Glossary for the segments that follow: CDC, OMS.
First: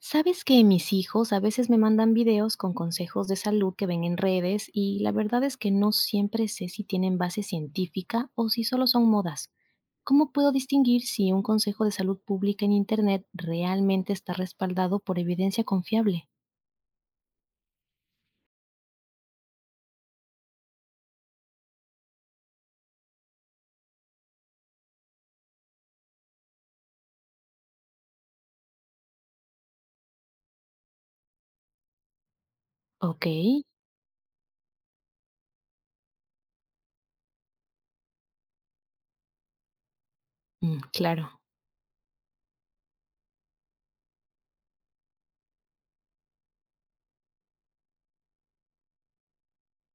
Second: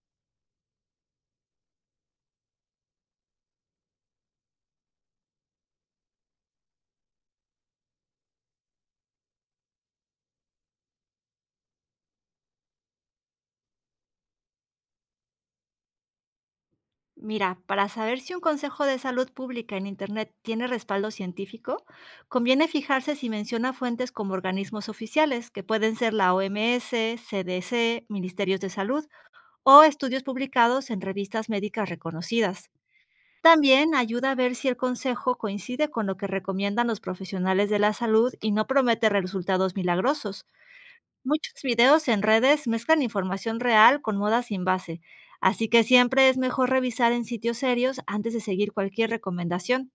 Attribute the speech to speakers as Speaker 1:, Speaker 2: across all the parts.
Speaker 1: Sabes que mis hijos a veces me mandan videos con consejos de salud que ven en redes y la verdad es que no siempre sé si tienen base científica o si solo son modas. ¿Cómo puedo distinguir si un consejo de salud pública en Internet realmente está respaldado por evidencia confiable?
Speaker 2: Mira, para saber si un consejo de salud pública en Internet tiene respaldo científico, conviene fijarse si menciona fuentes como organismos oficiales, que pueden ser la OMS, CDC, Ministerios de Salud o estudios publicados en revistas médicas reconocidas.
Speaker 1: Ok.
Speaker 2: También ayuda a ver si el consejo coincide con lo que recomiendan los profesionales de la salud y no promete resultados milagrosos.
Speaker 1: Mm, claro.
Speaker 2: Muchos videos en redes mezclan información real con moda sin base, así que siempre es mejor revisar en sitios serios antes de seguir cualquier recomendación.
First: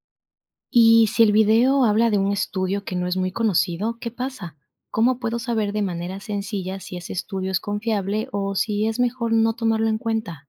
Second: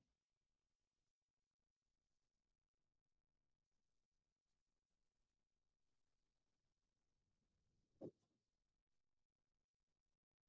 Speaker 1: Y si el video habla de un estudio que no es muy conocido, ¿qué pasa? ¿Cómo puedo saber de manera sencilla si ese estudio es confiable o si es mejor no tomarlo en cuenta?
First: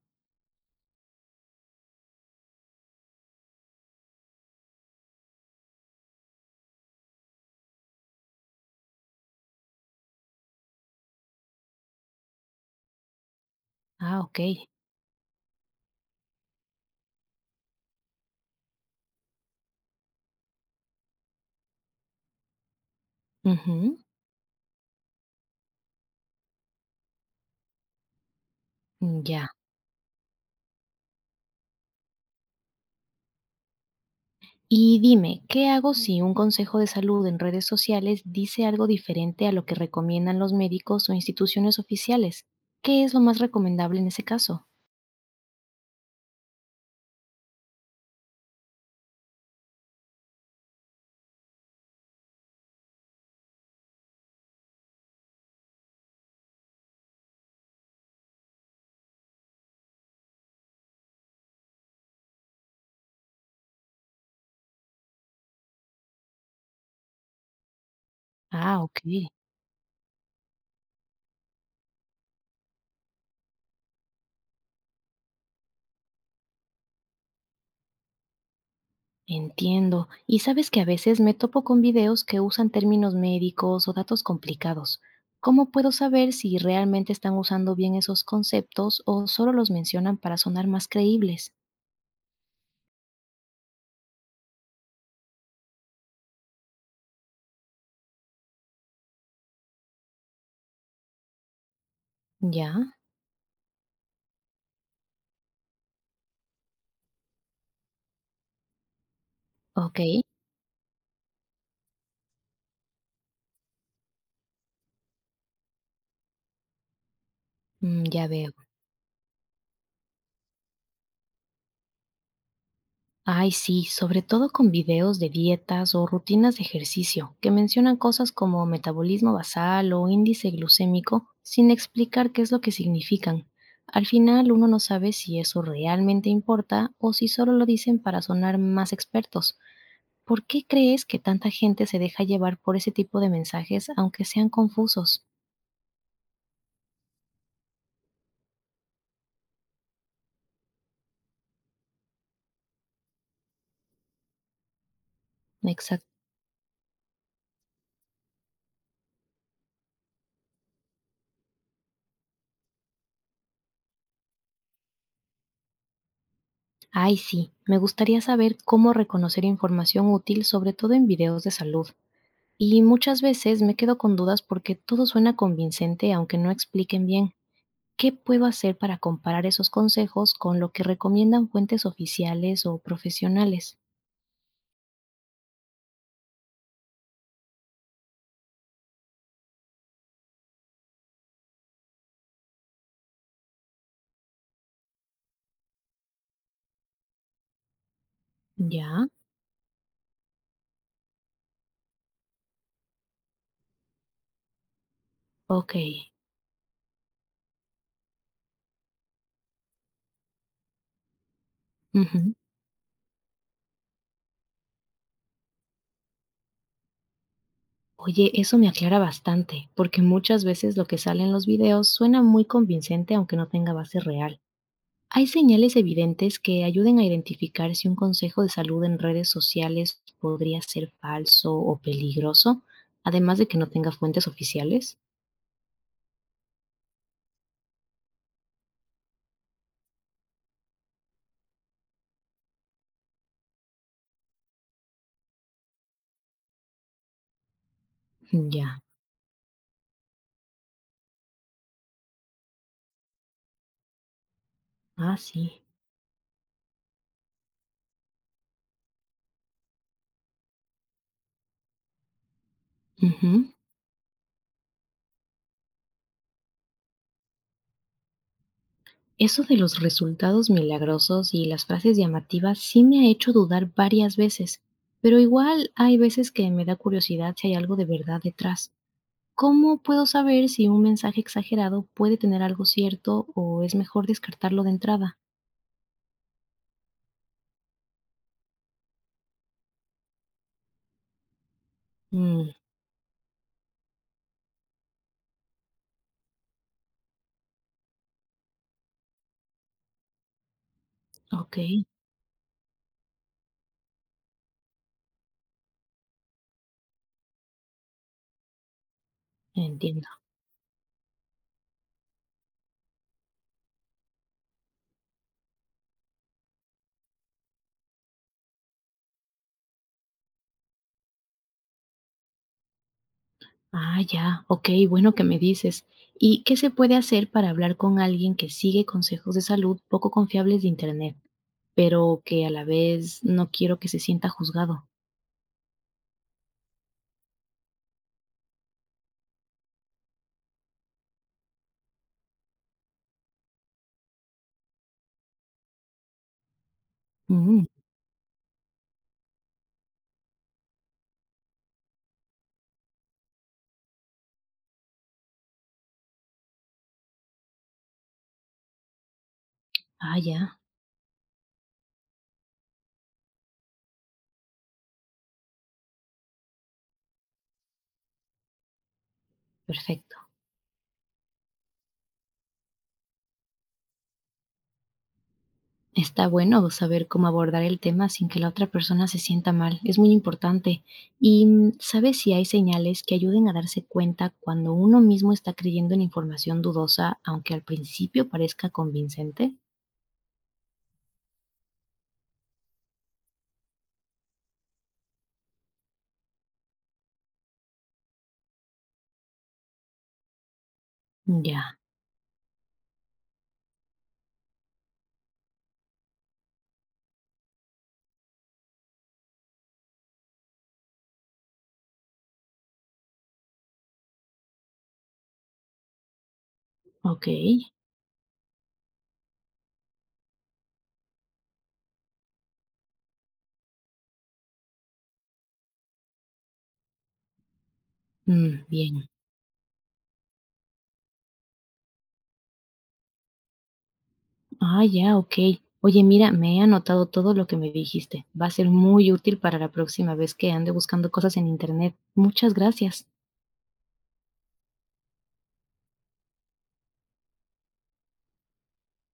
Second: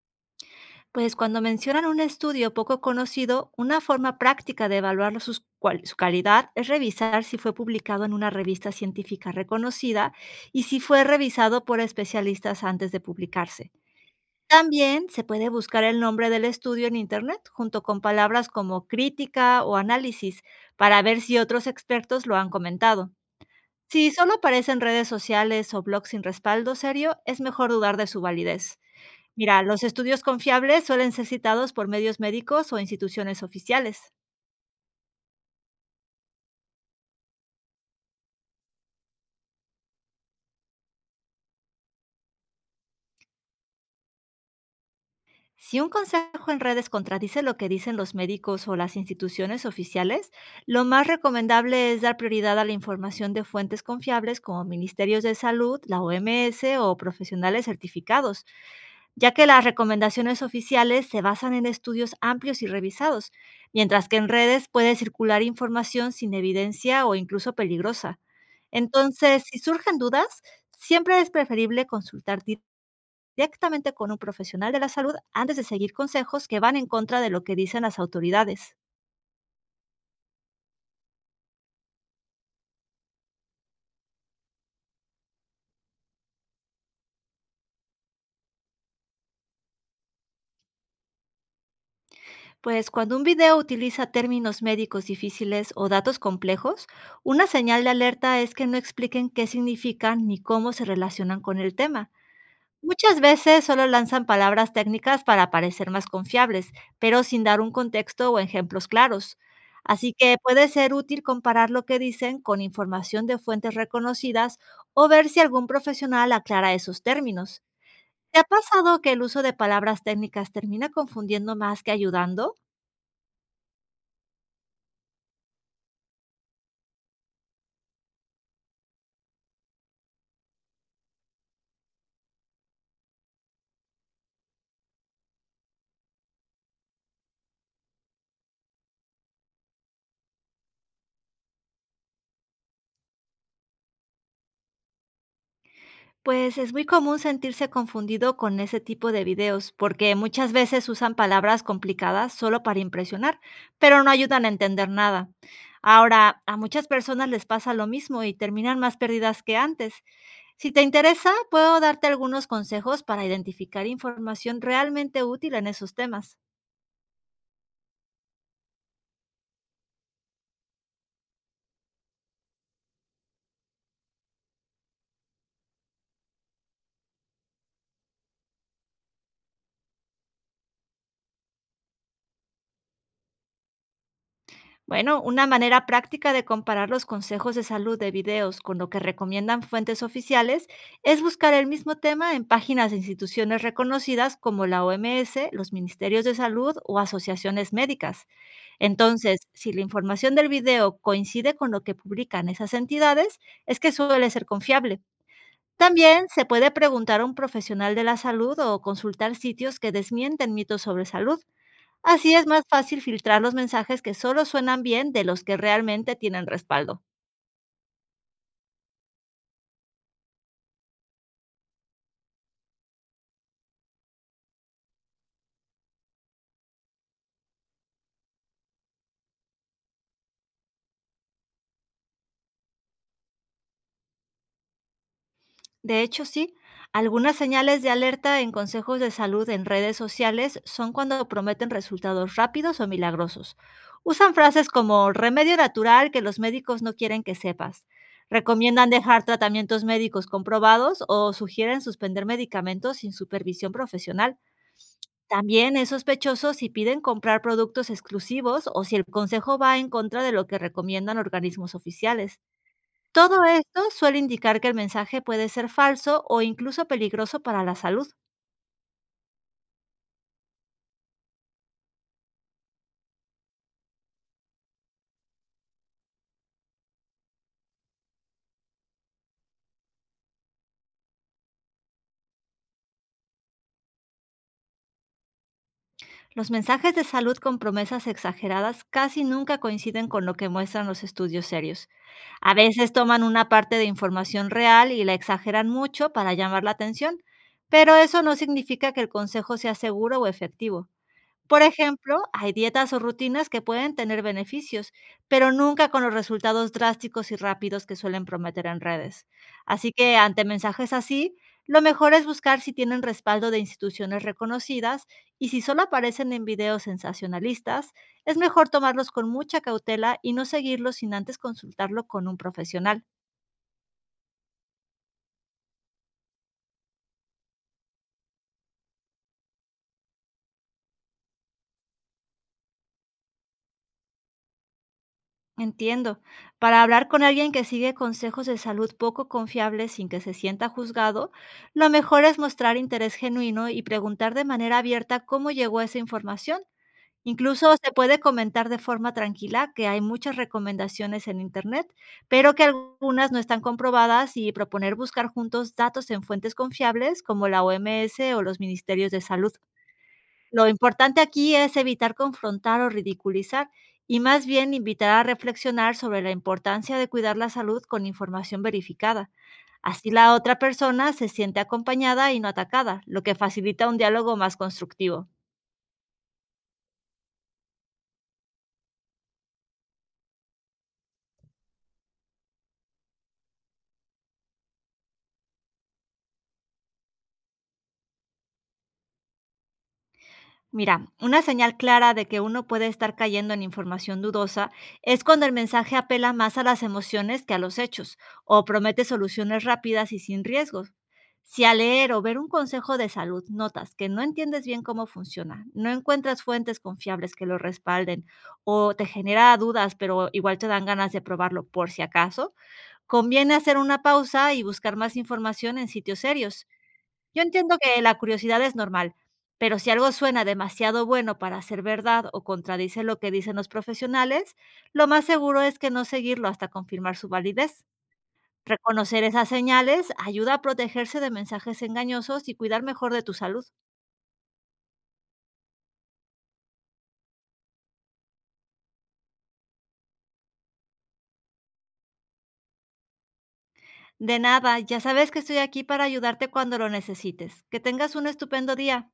Speaker 2: Pues cuando mencionan un estudio poco conocido, una forma práctica de evaluar su calidad es revisar si fue publicado en una revista científica reconocida y si fue revisado por especialistas antes de publicarse.
Speaker 1: Ah, ok.
Speaker 2: También se puede buscar el nombre del estudio en Internet junto con palabras como crítica o análisis para ver si otros expertos lo han comentado.
Speaker 1: Ujú.
Speaker 2: Si solo aparecen redes sociales o blogs sin respaldo serio, es mejor dudar de su validez.
Speaker 1: Mm, ya.
Speaker 2: Mira, los estudios confiables suelen ser citados por medios médicos o instituciones oficiales.
Speaker 1: Y dime, ¿qué hago si un consejo de salud en redes sociales dice algo diferente a lo que recomiendan los médicos o instituciones oficiales? ¿Qué es lo más recomendable en ese caso?
Speaker 2: Si un consejo en redes contradice lo que dicen los médicos o las instituciones oficiales, lo más recomendable es dar prioridad a la información de fuentes confiables como ministerios de salud, la OMS o profesionales certificados, ya que las recomendaciones oficiales se basan en estudios amplios y revisados, mientras que en redes puede circular información sin evidencia o incluso peligrosa.
Speaker 1: Ah, ok.
Speaker 2: Entonces, si surgen dudas, siempre es preferible consultar directamente con un profesional de la salud antes de seguir consejos que van en contra de lo que dicen las autoridades.
Speaker 1: Entiendo. Y sabes que a veces me topo con videos que usan términos médicos o datos complicados. ¿Cómo puedo saber si realmente están usando bien esos conceptos o solo los mencionan para sonar más creíbles?
Speaker 2: Pues cuando un video utiliza términos médicos difíciles o datos complejos, una señal de alerta es que no expliquen qué significan ni cómo se relacionan con el tema.
Speaker 1: Ya,
Speaker 2: Muchas veces solo lanzan palabras técnicas para parecer más confiables, pero sin dar un contexto o ejemplos claros.
Speaker 1: ok.
Speaker 2: Así que puede ser útil comparar lo que dicen con información de fuentes reconocidas o ver si algún profesional aclara esos términos.
Speaker 1: Ya
Speaker 2: ¿Te ha
Speaker 1: veo.
Speaker 2: pasado que el uso de palabras técnicas termina confundiendo más que ayudando?
Speaker 1: Ay, sí, sobre todo con videos de dietas o rutinas de ejercicio que mencionan cosas como metabolismo basal o índice glucémico sin explicar qué es lo que significan. Al final uno no sabe si eso realmente importa o si solo lo dicen para sonar más expertos. ¿Por qué crees que tanta gente se deja llevar por ese tipo de mensajes aunque sean confusos?
Speaker 2: Pues es muy común sentirse confundido con ese tipo de videos, porque muchas veces usan palabras complicadas solo para impresionar, pero no ayudan a entender nada.
Speaker 1: Exacto.
Speaker 2: Ahora, a muchas personas les pasa lo mismo y terminan más perdidas que antes. Si te interesa, puedo darte algunos consejos para identificar información realmente útil en esos temas.
Speaker 1: Ay, sí, me gustaría saber cómo reconocer información útil, sobre todo en videos de salud. Y muchas veces me quedo con dudas porque todo suena convincente, aunque no expliquen bien. ¿Qué puedo hacer para comparar esos consejos con lo que recomiendan fuentes oficiales o profesionales?
Speaker 2: Bueno, una manera práctica de comparar los consejos de salud de videos con lo que recomiendan fuentes oficiales es buscar el mismo tema en páginas de instituciones reconocidas como la OMS, los ministerios de salud o asociaciones médicas.
Speaker 1: Ya,
Speaker 2: Entonces, si la información del video coincide con lo que publican esas entidades, es que suele ser confiable.
Speaker 1: ok.
Speaker 2: También se puede preguntar a un profesional de la salud o consultar sitios que desmienten mitos sobre salud.
Speaker 1: Ujú.
Speaker 2: Así es más fácil filtrar los mensajes que solo suenan bien de los que realmente tienen respaldo.
Speaker 1: Oye, eso me aclara bastante, porque muchas veces lo que sale en los videos suena muy convincente aunque no tenga base real. ¿Hay señales evidentes que ayuden a identificar si un consejo de salud en redes sociales podría ser falso o peligroso, además de que no tenga fuentes oficiales?
Speaker 2: De hecho, sí, algunas señales de alerta en consejos de salud en redes sociales son cuando prometen resultados rápidos o milagrosos. Usan frases como remedio natural que los médicos no quieren que sepas.
Speaker 1: Ya.
Speaker 2: Recomiendan dejar tratamientos médicos comprobados o sugieren suspender medicamentos sin supervisión profesional.
Speaker 1: Ah, sí.
Speaker 2: También es sospechoso si piden comprar productos exclusivos o si el consejo va en contra de lo que recomiendan organismos oficiales. Todo
Speaker 1: Ujú.
Speaker 2: esto suele indicar que el mensaje puede ser falso o incluso peligroso para la salud.
Speaker 1: Eso de los resultados milagrosos y las frases llamativas sí me ha hecho dudar varias veces, pero igual hay veces que me da curiosidad si hay algo de verdad detrás. ¿Cómo puedo saber si un mensaje exagerado puede tener algo cierto o es mejor descartarlo de entrada?
Speaker 2: Los mensajes de salud con promesas exageradas casi nunca coinciden con lo que muestran los estudios serios.
Speaker 1: Mm,
Speaker 2: A veces toman una parte de información real y la exageran mucho para llamar la atención, pero eso no significa que el consejo sea seguro o efectivo.
Speaker 1: ok,
Speaker 2: Por ejemplo, hay dietas o rutinas que pueden tener beneficios, pero nunca con los resultados drásticos y rápidos que suelen prometer en redes. Así
Speaker 1: entiendo.
Speaker 2: que ante mensajes así, lo mejor es buscar si tienen respaldo de instituciones reconocidas y si solo aparecen en videos sensacionalistas, es mejor tomarlos con mucha cautela y no seguirlos sin antes consultarlo con un profesional.
Speaker 1: Ah, ya, ok, bueno que me dices. ¿Y qué se puede hacer para hablar con alguien que sigue consejos de salud poco confiables de Internet, pero que a la vez no quiero que se sienta juzgado?
Speaker 2: Entiendo. Para hablar con alguien que sigue consejos de salud poco confiables sin que se sienta juzgado, lo mejor es mostrar interés genuino y preguntar de manera abierta cómo llegó esa información.
Speaker 1: Mm,
Speaker 2: Incluso se puede comentar de forma tranquila que hay muchas recomendaciones en Internet, pero que algunas no están comprobadas y proponer buscar juntos datos en fuentes confiables como la OMS o los ministerios de salud.
Speaker 1: ah, ya,
Speaker 2: Lo importante aquí es evitar confrontar o ridiculizar y más bien invitar a reflexionar sobre la importancia de cuidar la salud con información verificada. Así
Speaker 1: perfecto.
Speaker 2: la otra persona se siente acompañada y no atacada, lo que facilita un diálogo más constructivo.
Speaker 1: Está bueno saber cómo abordar el tema sin que la otra persona se sienta mal. Es muy importante. ¿Y sabes si hay señales que ayuden a darse cuenta cuando uno mismo está creyendo en información dudosa, aunque al principio parezca convincente?
Speaker 2: Mira, una señal clara de que uno puede estar cayendo en información dudosa es cuando el mensaje apela más a las emociones que a los hechos o promete soluciones rápidas y sin riesgos. Si
Speaker 1: Ya,
Speaker 2: al leer o ver un consejo de salud notas que no entiendes bien cómo funciona, no encuentras fuentes confiables que lo respalden o te genera dudas pero igual te dan ganas de probarlo por si acaso, conviene hacer una pausa y buscar más información en sitios serios.
Speaker 1: ok.
Speaker 2: Yo entiendo que la curiosidad es normal, pero si algo suena demasiado bueno para ser verdad o contradice lo que dicen los profesionales, lo más seguro es que no seguirlo hasta confirmar su validez.
Speaker 1: Mm, bien.
Speaker 2: Reconocer esas señales ayuda a protegerse de mensajes engañosos y cuidar mejor de tu salud.
Speaker 1: Ah, ya, ok. Oye, mira, me he anotado todo lo que me dijiste. Va a ser muy útil para la próxima vez que ande buscando cosas en internet. Muchas gracias.
Speaker 2: De nada, ya sabes que estoy aquí para ayudarte cuando lo necesites. Que tengas un estupendo día.